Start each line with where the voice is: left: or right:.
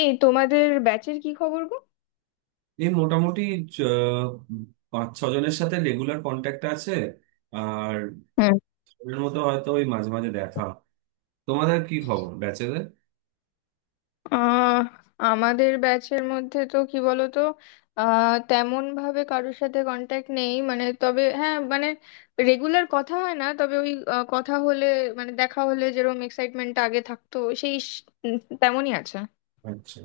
left: এই তোমাদের ব্যাচের কি খবর গো?
right: এই মোটামুটি। চ- 5-6 জনের সাথে রেগুলার কন্ট্যাক্ট আছে। আর
left: হুম।
right: এর মতো হয়তো ওই মাঝে মাঝে দেখা। তোমাদের কি খবর ব্যাচেদের?
left: আহ আমাদের ব্যাচের মধ্যে তো কি বলতো, তেমন ভাবে কারোর সাথে কন্ট্যাক্ট নেই, মানে তবে হ্যাঁ, মানে রেগুলার কথা হয় না, তবে ওই কথা হলে, মানে দেখা হলে যেরকম এক্সাইটমেন্ট আগে থাকতো সেই তেমনই আছে।
right: আচ্ছা,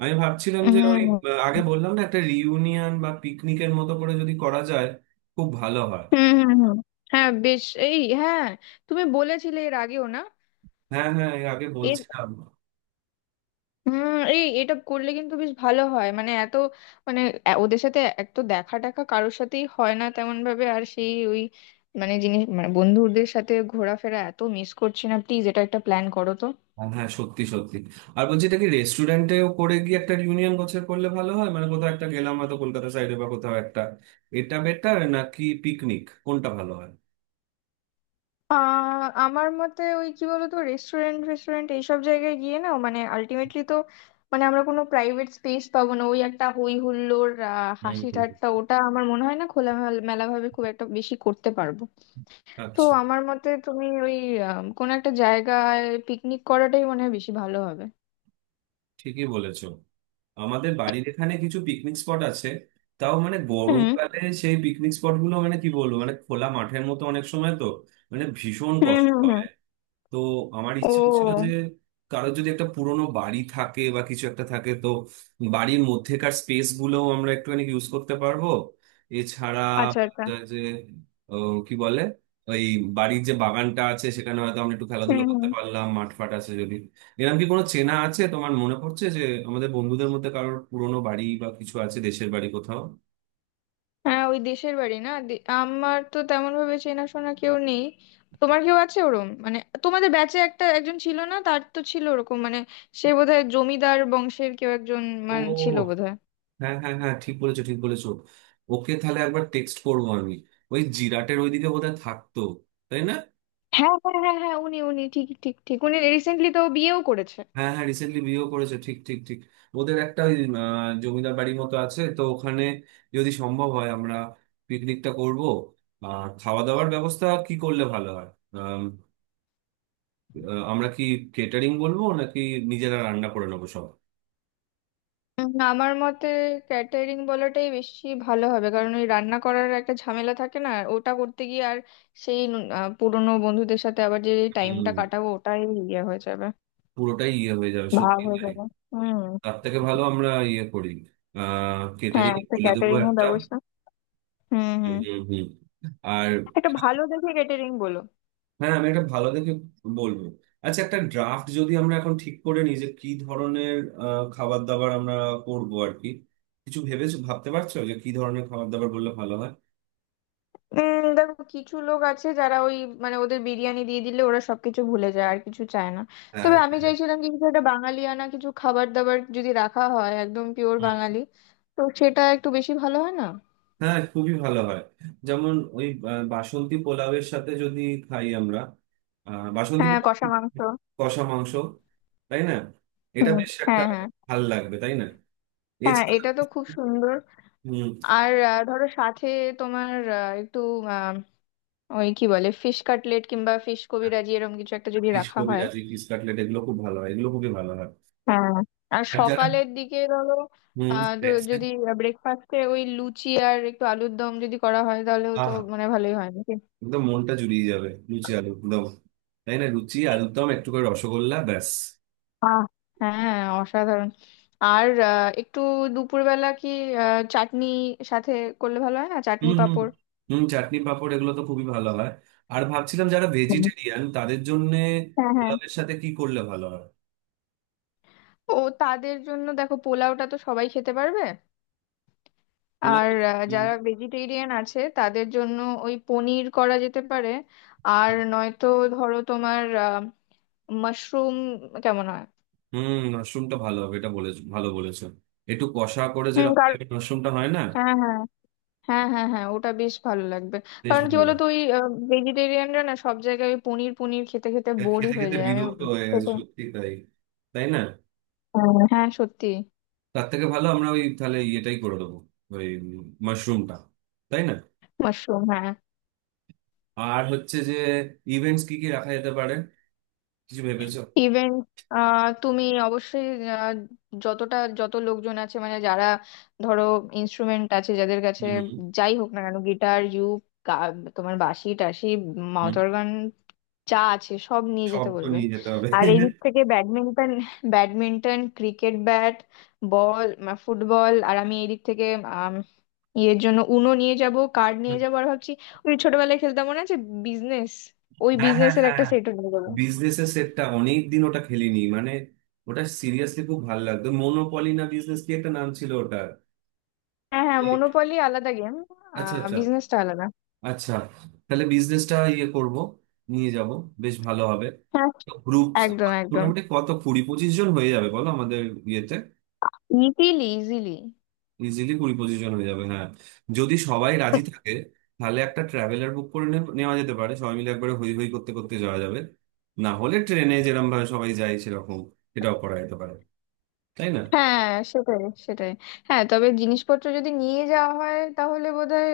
right: আমি ভাবছিলাম যে ওই
left: হুম,
right: আগে বললাম না, একটা রিইউনিয়ন বা পিকনিকের মতো করে যদি করা যায় খুব ভালো হয়।
left: হুম, হুম। হুম, হ্যাঁ বেশ, এই, হ্যাঁ। তুমি বলেছিলে এর আগেও না?
right: হ্যাঁ হ্যাঁ, এর আগে বলছিলাম।
left: হুম, এই এটা করলে কিন্তু বেশ ভালো হয়, মানে এত, মানে ওদের সাথে এক তো দেখা টাকা কারোর সাথেই হয় না তেমন ভাবে, আর সেই ওই, মানে জিনিস, মানে বন্ধুদের সাথে ঘোরাফেরা এত মিস করছি না, প্লিজ এটা একটা প্ল্যান করো তো।
right: হ্যাঁ হ্যাঁ, সত্যি সত্যি। আর বলছি, এটা কি রেস্টুরেন্টেও করে গিয়ে একটা রিউনিয়ন গোছের করলে ভালো হয়? মানে কোথাও একটা গেলাম, হয়তো কলকাতা সাইডে বা কোথাও একটা। এটা বেটার নাকি পিকনিক, কোনটা ভালো হয়?
left: আমার মতে ওই কি বলতো, রেস্টুরেন্ট রেস্টুরেন্ট এইসব জায়গায় গিয়ে না, মানে আলটিমেটলি তো মানে আমরা কোনো প্রাইভেট স্পেস পাবো না, ওই একটা হই হুল্লোড়,
right: হুম
left: হাসি
right: হুম।
left: ঠাট্টা ওটা আমার মনে হয় না খোলামেলা ভাবে খুব একটা বেশি করতে পারবো। তো
right: আচ্ছা।
left: আমার মতে তুমি ওই কোনো একটা জায়গায় পিকনিক করাটাই মনে হয় বেশি ভালো হবে।
right: ঠিকই বলেছো। আমাদের বাড়ির এখানে কিছু পিকনিক স্পট আছে, তাও মানে
left: হুম,
right: গরমকালে সেই পিকনিক স্পট গুলো মানে কি বলবো, মানে খোলা মাঠের মতো অনেক সময় তো মানে ভীষণ
left: হুম,
right: কষ্ট
left: হুম, হুম।
right: হবে। তো আমার
left: ও,
right: ইচ্ছে ছিল যে কারোর যদি একটা পুরোনো বাড়ি থাকে বা কিছু একটা থাকে, তো বাড়ির মধ্যেকার স্পেস গুলোও আমরা একটুখানি ইউজ করতে পারবো। এছাড়া
left: আচ্ছা, আচ্ছা।
right: যে কি বলে, ওই বাড়ির যে বাগানটা আছে সেখানে হয়তো আমরা একটু খেলাধুলো
left: হুম,
right: করতে
left: হুম।
right: পারলাম, মাঠ ফাট আছে যদি। এরকম কি কোনো চেনা আছে, তোমার মনে পড়ছে যে আমাদের বন্ধুদের মধ্যে কারোর পুরোনো বাড়ি বা কিছু আছে, দেশের বাড়ি কোথাও?
left: হ্যাঁ, ওই দেশের বাড়ি না আমার তো তেমন ভাবে চেনাশোনা কেউ নেই। তোমার কেউ আছে ওরম, মানে? তোমাদের ব্যাচে একটা একজন ছিল না, তার তো ছিল ওরকম, মানে সে বোধহয় জমিদার বংশের কেউ একজন,
right: ও,
left: মানে ছিল বোধহয়।
right: হ্যাঁ হ্যাঁ হ্যাঁ, ঠিক বলেছো, ঠিক বলেছো। ওকে, তাহলে একবার টেক্সট করবো আমি। ওই জিরাটের ওইদিকে বোধহয় থাকতো, তাই না?
left: হ্যাঁ, হ্যাঁ, হ্যাঁ, হ্যাঁ, উনি উনি ঠিক, ঠিক, ঠিক, উনি রিসেন্টলি তো বিয়েও করেছে।
right: হ্যাঁ হ্যাঁ, রিসেন্টলি বিয়েও করেছে, ঠিক ঠিক ঠিক। ওদের একটা ওই জমিদার বাড়ির মতো আছে তো ওখানে। যদি সম্ভব হয়, আমরা পিকনিকটা করব। আর খাওয়া দাওয়ার ব্যবস্থা কি করলে ভালো হয়? আম, আমরা কি কেটারিং বলবো নাকি নিজেরা রান্না করে নেবো সব?
left: আমার মতে ক্যাটারিং বলাটাই বেশি ভালো হবে, কারণ ওই রান্না করার একটা ঝামেলা থাকে না ওটা করতে গিয়ে, আর সেই পুরনো বন্ধুদের সাথে আবার যে টাইমটা
right: হম।
left: কাটাবো ওটাই ইয়ে হয়ে যাবে।
right: পুরোটাই ইয়ে হয়ে যাবে,
left: ভাব
right: সত্যি
left: হয়ে
right: তাই।
left: যাবে। হুম।
right: তার থেকে ভালো আমরা ইয়ে করি।
left: হ্যাঁ,
right: কেটারিং
left: একটা
right: বলে দেবো
left: ক্যাটারিং এর
right: একটা।
left: ব্যবস্থা। হুম, হুম।
right: হুম হুম। আর,
left: একটা ভালো দেখে ক্যাটারিং বলো।
right: হ্যাঁ, আমি একটা ভালো দেখে বলবো। আচ্ছা, একটা ড্রাফট যদি আমরা এখন ঠিক করে নিই যে কি ধরনের খাবার দাবার আমরা করব আর কি। কিছু ভেবেছো? ভাবতে পারছো যে কি ধরনের খাবার দাবার বললে ভালো হয়?
left: দেখো, কিছু লোক আছে যারা ওই, মানে ওদের বিরিয়ানি দিয়ে দিলে ওরা সবকিছু ভুলে যায় আর কিছু চায় না।
right: হ্যাঁ
left: তবে আমি চাইছিলাম কি কিছু একটা বাঙালিয়ানা কিছু খাবার দাবার যদি রাখা হয়, একদম পিওর বাঙালি, তো সেটা একটু বেশি ভালো হয় না?
right: হ্যাঁ, খুবই ভালো হয়। যেমন ওই বাসন্তী পোলাওয়ের সাথে যদি খাই আমরা। বাসন্তী
left: হ্যাঁ,
right: পোলাও,
left: কষা মাংস।
right: কষা মাংস, তাই না? এটা
left: হুম।
right: বেশ একটা
left: হ্যাঁ, হ্যাঁ।
right: ভাল লাগবে, তাই না?
left: হ্যাঁ,
right: এছাড়া
left: এটা তো খুব সুন্দর।
right: হুম।
left: আর ধরো সাথে তোমার একটু আহ, ওই কি বলে, ফিশ কাটলেট কিংবা ফিশ কবিরাজি এরকম কিছু একটা যদি
right: এই
left: রাখা হয়।
right: কবিরাজি, স্কটল্যান্ড, এগুলো খুব ভালো হয়, এগুলো খুবই ভালো হয়।
left: হ্যাঁ। আর
right: আর যারা
left: সকালের দিকে ধরো,
right: দেখছেন।
left: যদি ব্রেকফাস্টে ওই লুচি আর একটু আলুর দম যদি করা হয় তাহলেও তো
right: আহা,
left: মানে ভালোই হয় নাকি?
right: একদম মনটা জুড়িয়ে যাবে, লুচি আলু দম, তাই না? লুচি আলুর দম একটু করে রসগোল্লা, ব্যাস।
left: আহ হ্যাঁ, অসাধারণ। আর একটু দুপুরবেলা কি চাটনি সাথে করলে ভালো হয় না, চাটনি
right: হুম হুম
left: পাঁপড়?
right: হুম, চাটনি পাঁপড়, এগুলো তো খুবই ভালো হয়। আর ভাবছিলাম, যারা
left: হুম।
right: ভেজিটেরিয়ান তাদের জন্য
left: হ্যাঁ, হ্যাঁ।
right: পোলাওয়ের সাথে কি করলে ভালো হয়?
left: ও, তাদের জন্য দেখো পোলাওটা তো সবাই খেতে পারবে।
right: পোলাও।
left: আর
right: হুম
left: যারা ভেজিটেরিয়ান আছে তাদের জন্য ওই পনির করা যেতে পারে, আর নয়তো ধরো তোমার মাশরুম, কেমন হয়?
right: হুম, মাশরুমটা ভালো হবে, এটা বলে। ভালো বলেছো। একটু কষা করে,
left: হুম,
right: যেরকম
left: কারণ
right: একটা মাশরুমটা হয় না,
left: হ্যাঁ, হ্যাঁ। হ্যাঁ, হ্যাঁ, হ্যাঁ, ওটা বেশ ভালো লাগবে।
right: বেশ
left: কারণ কি
right: ভালো লাগে।
left: বলতো ওই ভেজিটেরিয়ানরা না সব জায়গায় ওই পনির পনির খেতে খেতে
right: আর
left: বোরই
right: খেতে
left: হয়ে
right: খেতে
left: যায়, আমি
right: বিরক্ত হয়ে গেছে,
left: খেতে।
right: সত্যি তাই, তাই না?
left: হ্যাঁ, হ্যাঁ, সত্যি।
right: তার থেকে ভালো আমরা ওই তাহলে ইয়েটাই করে দেবো, ওই মাশরুমটা, তাই না?
left: মাশরুম, হ্যাঁ।
right: আর হচ্ছে যে ইভেন্টস কি কি রাখা যেতে পারে, কিছু ভেবেছো?
left: ইভেন তুমি অবশ্যই আহ, যতটা যত লোকজন আছে, মানে যারা, ধরো ইনস্ট্রুমেন্ট আছে যাদের কাছে,
right: হুম, হুম,
left: যাই হোক না কেন, গিটার, ইউক, গা- তোমার বাঁশি টাশি, মাউথ
right: হুম।
left: অর্গান, যা আছে সব নিয়ে
right: সব
left: যেতে
right: তো
left: বলবে।
right: নিয়ে যেতে হবে।
left: আর এই দিক থেকে badminton, cricket bat, ball, football. আর আমি এই দিক থেকে আম, ইয়ের জন্য উনো নিয়ে যাব, কার্ড নিয়ে যাবো, আর ভাবছি ওই ছোটবেলায় খেলতাম মনে আছে, বিজনেস, ওই
right: হ্যাঁ হ্যাঁ
left: বিজনেসের একটা
right: হ্যাঁ,
left: সেটও নিয়ে যাবো।
right: বিজনেস এর সেটটা অনেক দিন ওটা খেলিনি মানে। ওটা সিরিয়াসলি খুব ভালো লাগতো, মনোপলি না বিজনেস, কি একটা নাম ছিল ওটা।
left: হ্যাঁ, হ্যাঁ, মনোপলি আলাদা গেম,
right: আচ্ছা আচ্ছা।
left: বিজনেসটা আলাদা।
right: আচ্ছা, তাহলে বিজনেসটা ইয়ে করব, নিয়ে যাব, বেশ ভালো হবে।
left: হ্যাঁ,
right: গ্রুপ।
left: একদম, একদম।
right: মোটামুটি কত, 20-25 জন হয়ে যাবে বলো আমাদের ইয়েতে?
left: Easily, easily.
right: ইজিলি 20-25 জন হয়ে যাবে, হ্যাঁ, যদি সবাই রাজি থাকে। তাহলে একটা ট্রাভেলার বুক করে নেওয়া যেতে পারে, সবাই মিলে একবারে হই হই করতে করতে যাওয়া যাবে। না হলে ট্রেনে যেরকম ভাবে সবাই যায় সেরকম এটাও করা যেতে পারে, তাই না?
left: হ্যাঁ, সেটাই, সেটাই। হ্যাঁ, তবে জিনিসপত্র যদি নিয়ে যাওয়া হয় তাহলে বোধহয়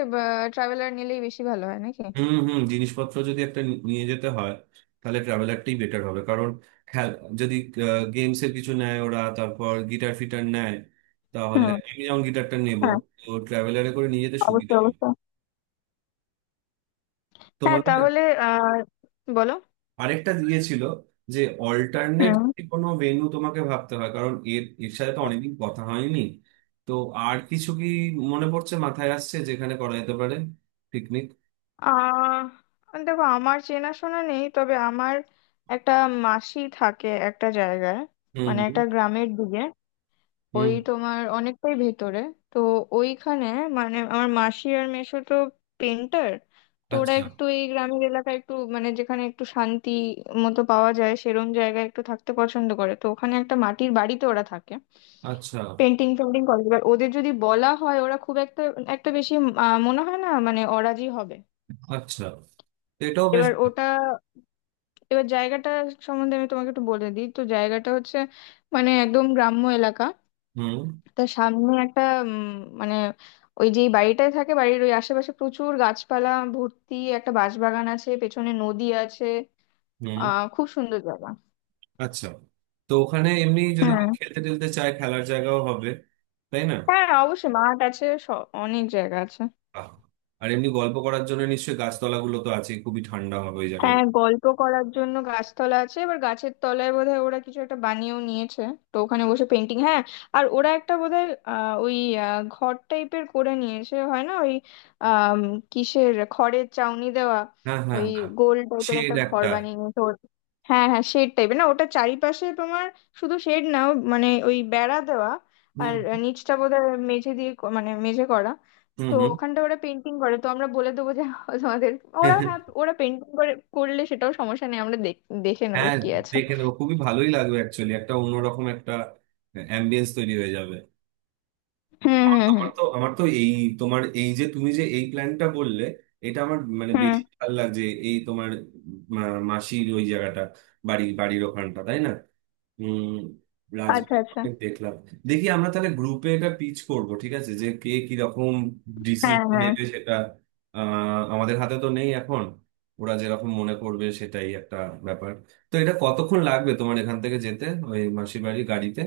left: ট্রাভেলার নিলেই বেশি ভালো হয় নাকি?
right: হুম হুম, জিনিসপত্র যদি একটা নিয়ে যেতে হয় তাহলে ট্রাভেলারটাই বেটার হবে, কারণ হ্যাঁ, যদি গেমস এর কিছু নেয় ওরা, তারপর গিটার ফিটার নেয়, তাহলে
left: হুম,
right: আমি যেমন গিটারটা নেবো,
left: হ্যাঁ,
right: তো ট্রাভেলারে করে নিয়ে যেতে সুবিধা
left: অবশ্যই,
right: হবে।
left: অবশ্যই। হ্যাঁ,
right: তোমাদের
left: তাহলে আহ বলো।
right: আরেকটা দিয়েছিল যে অল্টারনেট
left: হুম।
right: কোনো ভেন্যু তোমাকে ভাবতে হয়, কারণ এর এর সাথে তো অনেকদিন কথা হয়নি। তো আর কিছু কি মনে পড়ছে, মাথায় আসছে যেখানে করা যেতে পারে পিকনিক?
left: দেখো, আমার চেনাশোনা নেই, তবে আমার একটা মাসি থাকে একটা জায়গায়,
right: হুম
left: মানে
right: হুম
left: একটা গ্রামের দিকে,
right: হুম।
left: ওই তোমার অনেকটাই ভেতরে। তো ওইখানে, মানে আমার মাসি আর মেসো তো পেন্টার, তো ওরা
right: আচ্ছা
left: একটু এই গ্রামের এলাকায় একটু, মানে যেখানে একটু শান্তি মতো পাওয়া যায় সেরম জায়গায় একটু থাকতে পছন্দ করে, তো ওখানে একটা মাটির বাড়িতে ওরা থাকে,
right: আচ্ছা
left: পেন্টিং পেন্টিং করে। এবার ওদের যদি বলা হয় ওরা খুব একটা একটা বেশি মনে হয় না, মানে অরাজি হবে।
right: আচ্ছা, তো এটাও বেশ
left: এবার
right: ভালো।
left: ওটা, এবার জায়গাটা সম্বন্ধে আমি তোমাকে একটু বলে দিই, তো জায়গাটা হচ্ছে মানে একদম গ্রাম্য এলাকা,
right: হুম
left: তার সামনে একটা উম, মানে ওই যেই বাড়িটায় থাকে বাড়ির ওই আশেপাশে প্রচুর গাছপালা ভর্তি, একটা বাঁশবাগান আছে, পেছনে নদী আছে,
right: হুম।
left: খুব সুন্দর জায়গা।
right: আচ্ছা, তো ওখানে এমনি যদি
left: হুম।
right: কেউ খেলতে টেলতে চায়, খেলার জায়গাও হবে, তাই না?
left: হ্যাঁ অবশ্যই, মাঠ আছে, অনেক জায়গা আছে।
right: বাহ। আর এমনি গল্প করার জন্য নিশ্চয়ই গাছতলাগুলো তো আছে, খুবই ঠান্ডা হবে ওই
left: হ্যাঁ,
right: জায়গাগুলো।
left: গল্প করার জন্য গাছতলা আছে, এবার গাছের তলায় বোধহয় ওরা কিছু একটা বানিয়েও নিয়েছে, তো ওখানে বসে পেন্টিং, হ্যাঁ। আর ওরা একটা বোধহয় ওই ঘর টাইপের করে নিয়েছে, হয় না ওই আম, কিসের, খড়ের চাউনি দেওয়া
right: হ্যাঁ হ্যাঁ
left: ওই
right: হ্যাঁ,
left: গোল টাইপের
right: শেড
left: একটা ঘর
right: একটা।
left: বানিয়ে নিয়েছে হ্যাঁ, হ্যাঁ, শেড টাইপের না, ওটা চারিপাশে তোমার, শুধু শেড না, ও মানে ওই বেড়া দেওয়া, আর
right: হুম
left: নিচটা বোধহয় মেঝে দিয়ে, মানে মেঝে করা।
right: হুম
left: তো
right: হুম,
left: ওখানটা ওরা পেন্টিং করে, তো আমরা বলে দেবো যে তোমাদের ওরা, হ্যাঁ ওরা পেন্টিং করে করলে সেটাও সমস্যা নেই, আমরা দেখে নেবো
right: হ্যাঁ
left: কি আছে।
right: দেখে নেবো, খুবই ভালোই লাগবে অ্যাকচুয়ালি, একটা অন্যরকম একটা অ্যাম্বিয়েন্স তৈরি হয়ে যাবে।
left: হুম,
right: আমার
left: হুম, হুম,
right: আমার তো আমার তো এই তোমার এই যে তুমি যে এই প্ল্যানটা বললে, এটা আমার মানে
left: হুম।
right: বেশি ভালো লাগছে। এই তোমার মাসির ওই জায়গাটা, বাড়ির ওখানটা, তাই না? হম
left: আচ্ছা, আচ্ছা।
right: রাজবীরকে দেখলাম। দেখি আমরা তাহলে গ্রুপে এটা পিচ করব, ঠিক আছে, যে কে কি রকম
left: হ্যাঁ,
right: ডিসিশন
left: হ্যাঁ।
right: নেবে সেটা। আমাদের হাতে তো নেই এখন। ওরা যেরকম মনে করবে সেটাই একটা ব্যাপার। তো এটা কতক্ষণ লাগবে তোমার এখান থেকে যেতে, ওই মাসির বাড়ি গাড়িতে?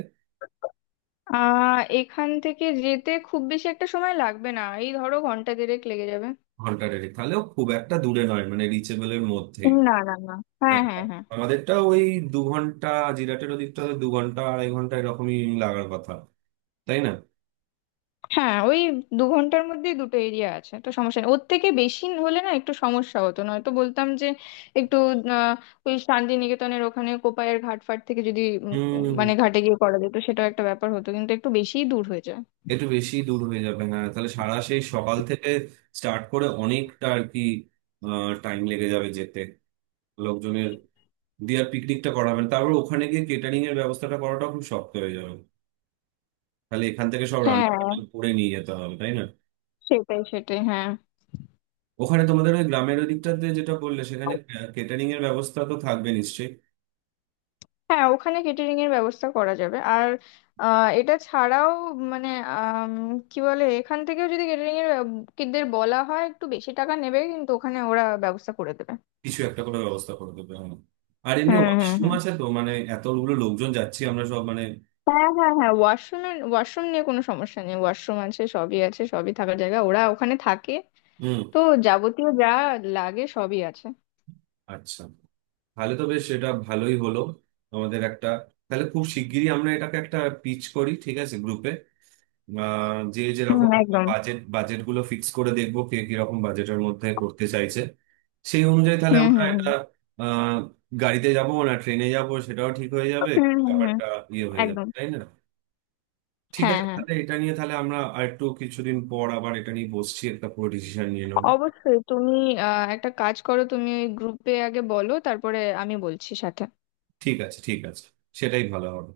left: এখান থেকে যেতে খুব বেশি একটা সময় লাগবে না, এই ধরো ঘন্টা দেড়েক লেগে যাবে।
right: ঘন্টা দেড়েক তাহলেও খুব একটা দূরে নয়, মানে রিচেবলের মধ্যেই।
left: না, না, না। হ্যাঁ,
right: হ্যাঁ,
left: হ্যাঁ, হ্যাঁ,
right: আমাদেরটা ওই 2 ঘন্টা, জিরাটের ওদিকটা তো 2-2.5 ঘন্টা এরকমই লাগার কথা, তাই না?
left: হ্যাঁ। ওই দু ঘন্টার মধ্যেই দুটো এরিয়া আছে তো সমস্যা নেই, ওর থেকে বেশি হলে না একটু সমস্যা হতো, নয়তো বলতাম যে একটু আহ, ওই শান্তিনিকেতনের ওখানে কোপায়ের ঘাট ফাট থেকে যদি
right: হুম,
left: মানে ঘাটে গিয়ে করা যেত সেটাও একটা ব্যাপার হতো, কিন্তু একটু বেশিই দূর হয়ে যায়।
right: একটু বেশি দূর হয়ে যাবে হ্যাঁ, তাহলে সারা সেই সকাল থেকে স্টার্ট করে অনেকটা আর কি টাইম লেগে যাবে যেতে, লোকজনের দিয়ে আর পিকনিকটা করাবেন, তারপর ওখানে গিয়ে কেটারিং এর ব্যবস্থাটা করাটা খুব শক্ত হয়ে যাবে। তাহলে এখান থেকে সব রান্না
left: হ্যাঁ,
right: বান্না করে নিয়ে যেতে হবে, তাই না?
left: সেটাই, সেটাই, হ্যাঁ।
right: ওখানে তোমাদের ওই গ্রামের ওই দিকটাতে যেটা বললে সেখানে কেটারিং এর ব্যবস্থা তো থাকবে নিশ্চয়ই?
left: হ্যাঁ, ওখানে কেটারিং এর ব্যবস্থা করা যাবে, আর এটা ছাড়াও, মানে আম, কি বলে এখান থেকেও যদি কেটারিং এর দের বলা হয়, একটু বেশি টাকা নেবে কিন্তু ওখানে ওরা ব্যবস্থা করে দেবে।
right: কিছু একটা করে ব্যবস্থা করে দেবে, হ্যাঁ। আর এমনি
left: হুম, হুম,
right: ওয়াশরুম
left: হুম।
right: আছে তো, মানে এতগুলো লোকজন যাচ্ছি আমরা, সব মানে।
left: হ্যাঁ, হ্যাঁ, হ্যাঁ, ওয়াশরুম। ওয়াশরুম নিয়ে কোনো সমস্যা নেই, ওয়াশরুম আছে, সবই আছে, সবই, থাকার জায়গা ওরা ওখানে থাকে,
right: হুম।
left: তো যাবতীয় যা লাগে সবই আছে।
right: আচ্ছা, তাহলে তো বেশ এটা ভালোই হলো আমাদের একটা। তাহলে খুব শিগগিরই আমরা এটাকে একটা পিচ করি, ঠিক আছে, গ্রুপে। যে
left: হুম,
right: যেরকম
left: একদম।
right: বাজেট বাজেট গুলো ফিক্স করে দেখবো কে কিরকম বাজেটের মধ্যে করতে চাইছে, সেই অনুযায়ী তাহলে
left: হুম,
right: আমরা
left: হুম,
right: এটা আহ গাড়িতে যাবো না ট্রেনে যাবো সেটাও ঠিক হয়ে
left: হুম,
right: যাবে।
left: হুম, হুম, হুম,
right: ব্যাপারটা ইয়ে হয়ে যাবে,
left: একদম।
right: তাই না? ঠিক
left: হ্যাঁ,
right: আছে,
left: হ্যাঁ,
right: তাহলে এটা নিয়ে তাহলে আমরা আর একটু কিছুদিন পর আবার এটা নিয়ে বসছি, একটা পুরো ডিসিশন নিয়ে নেবো।
left: অবশ্যই। তুমি একটা কাজ করো, তুমি ওই গ্রুপে আগে বলো, তারপরে আমি বলছি সাথে।
right: ঠিক আছে ঠিক আছে, সেটাই ভালো হবে।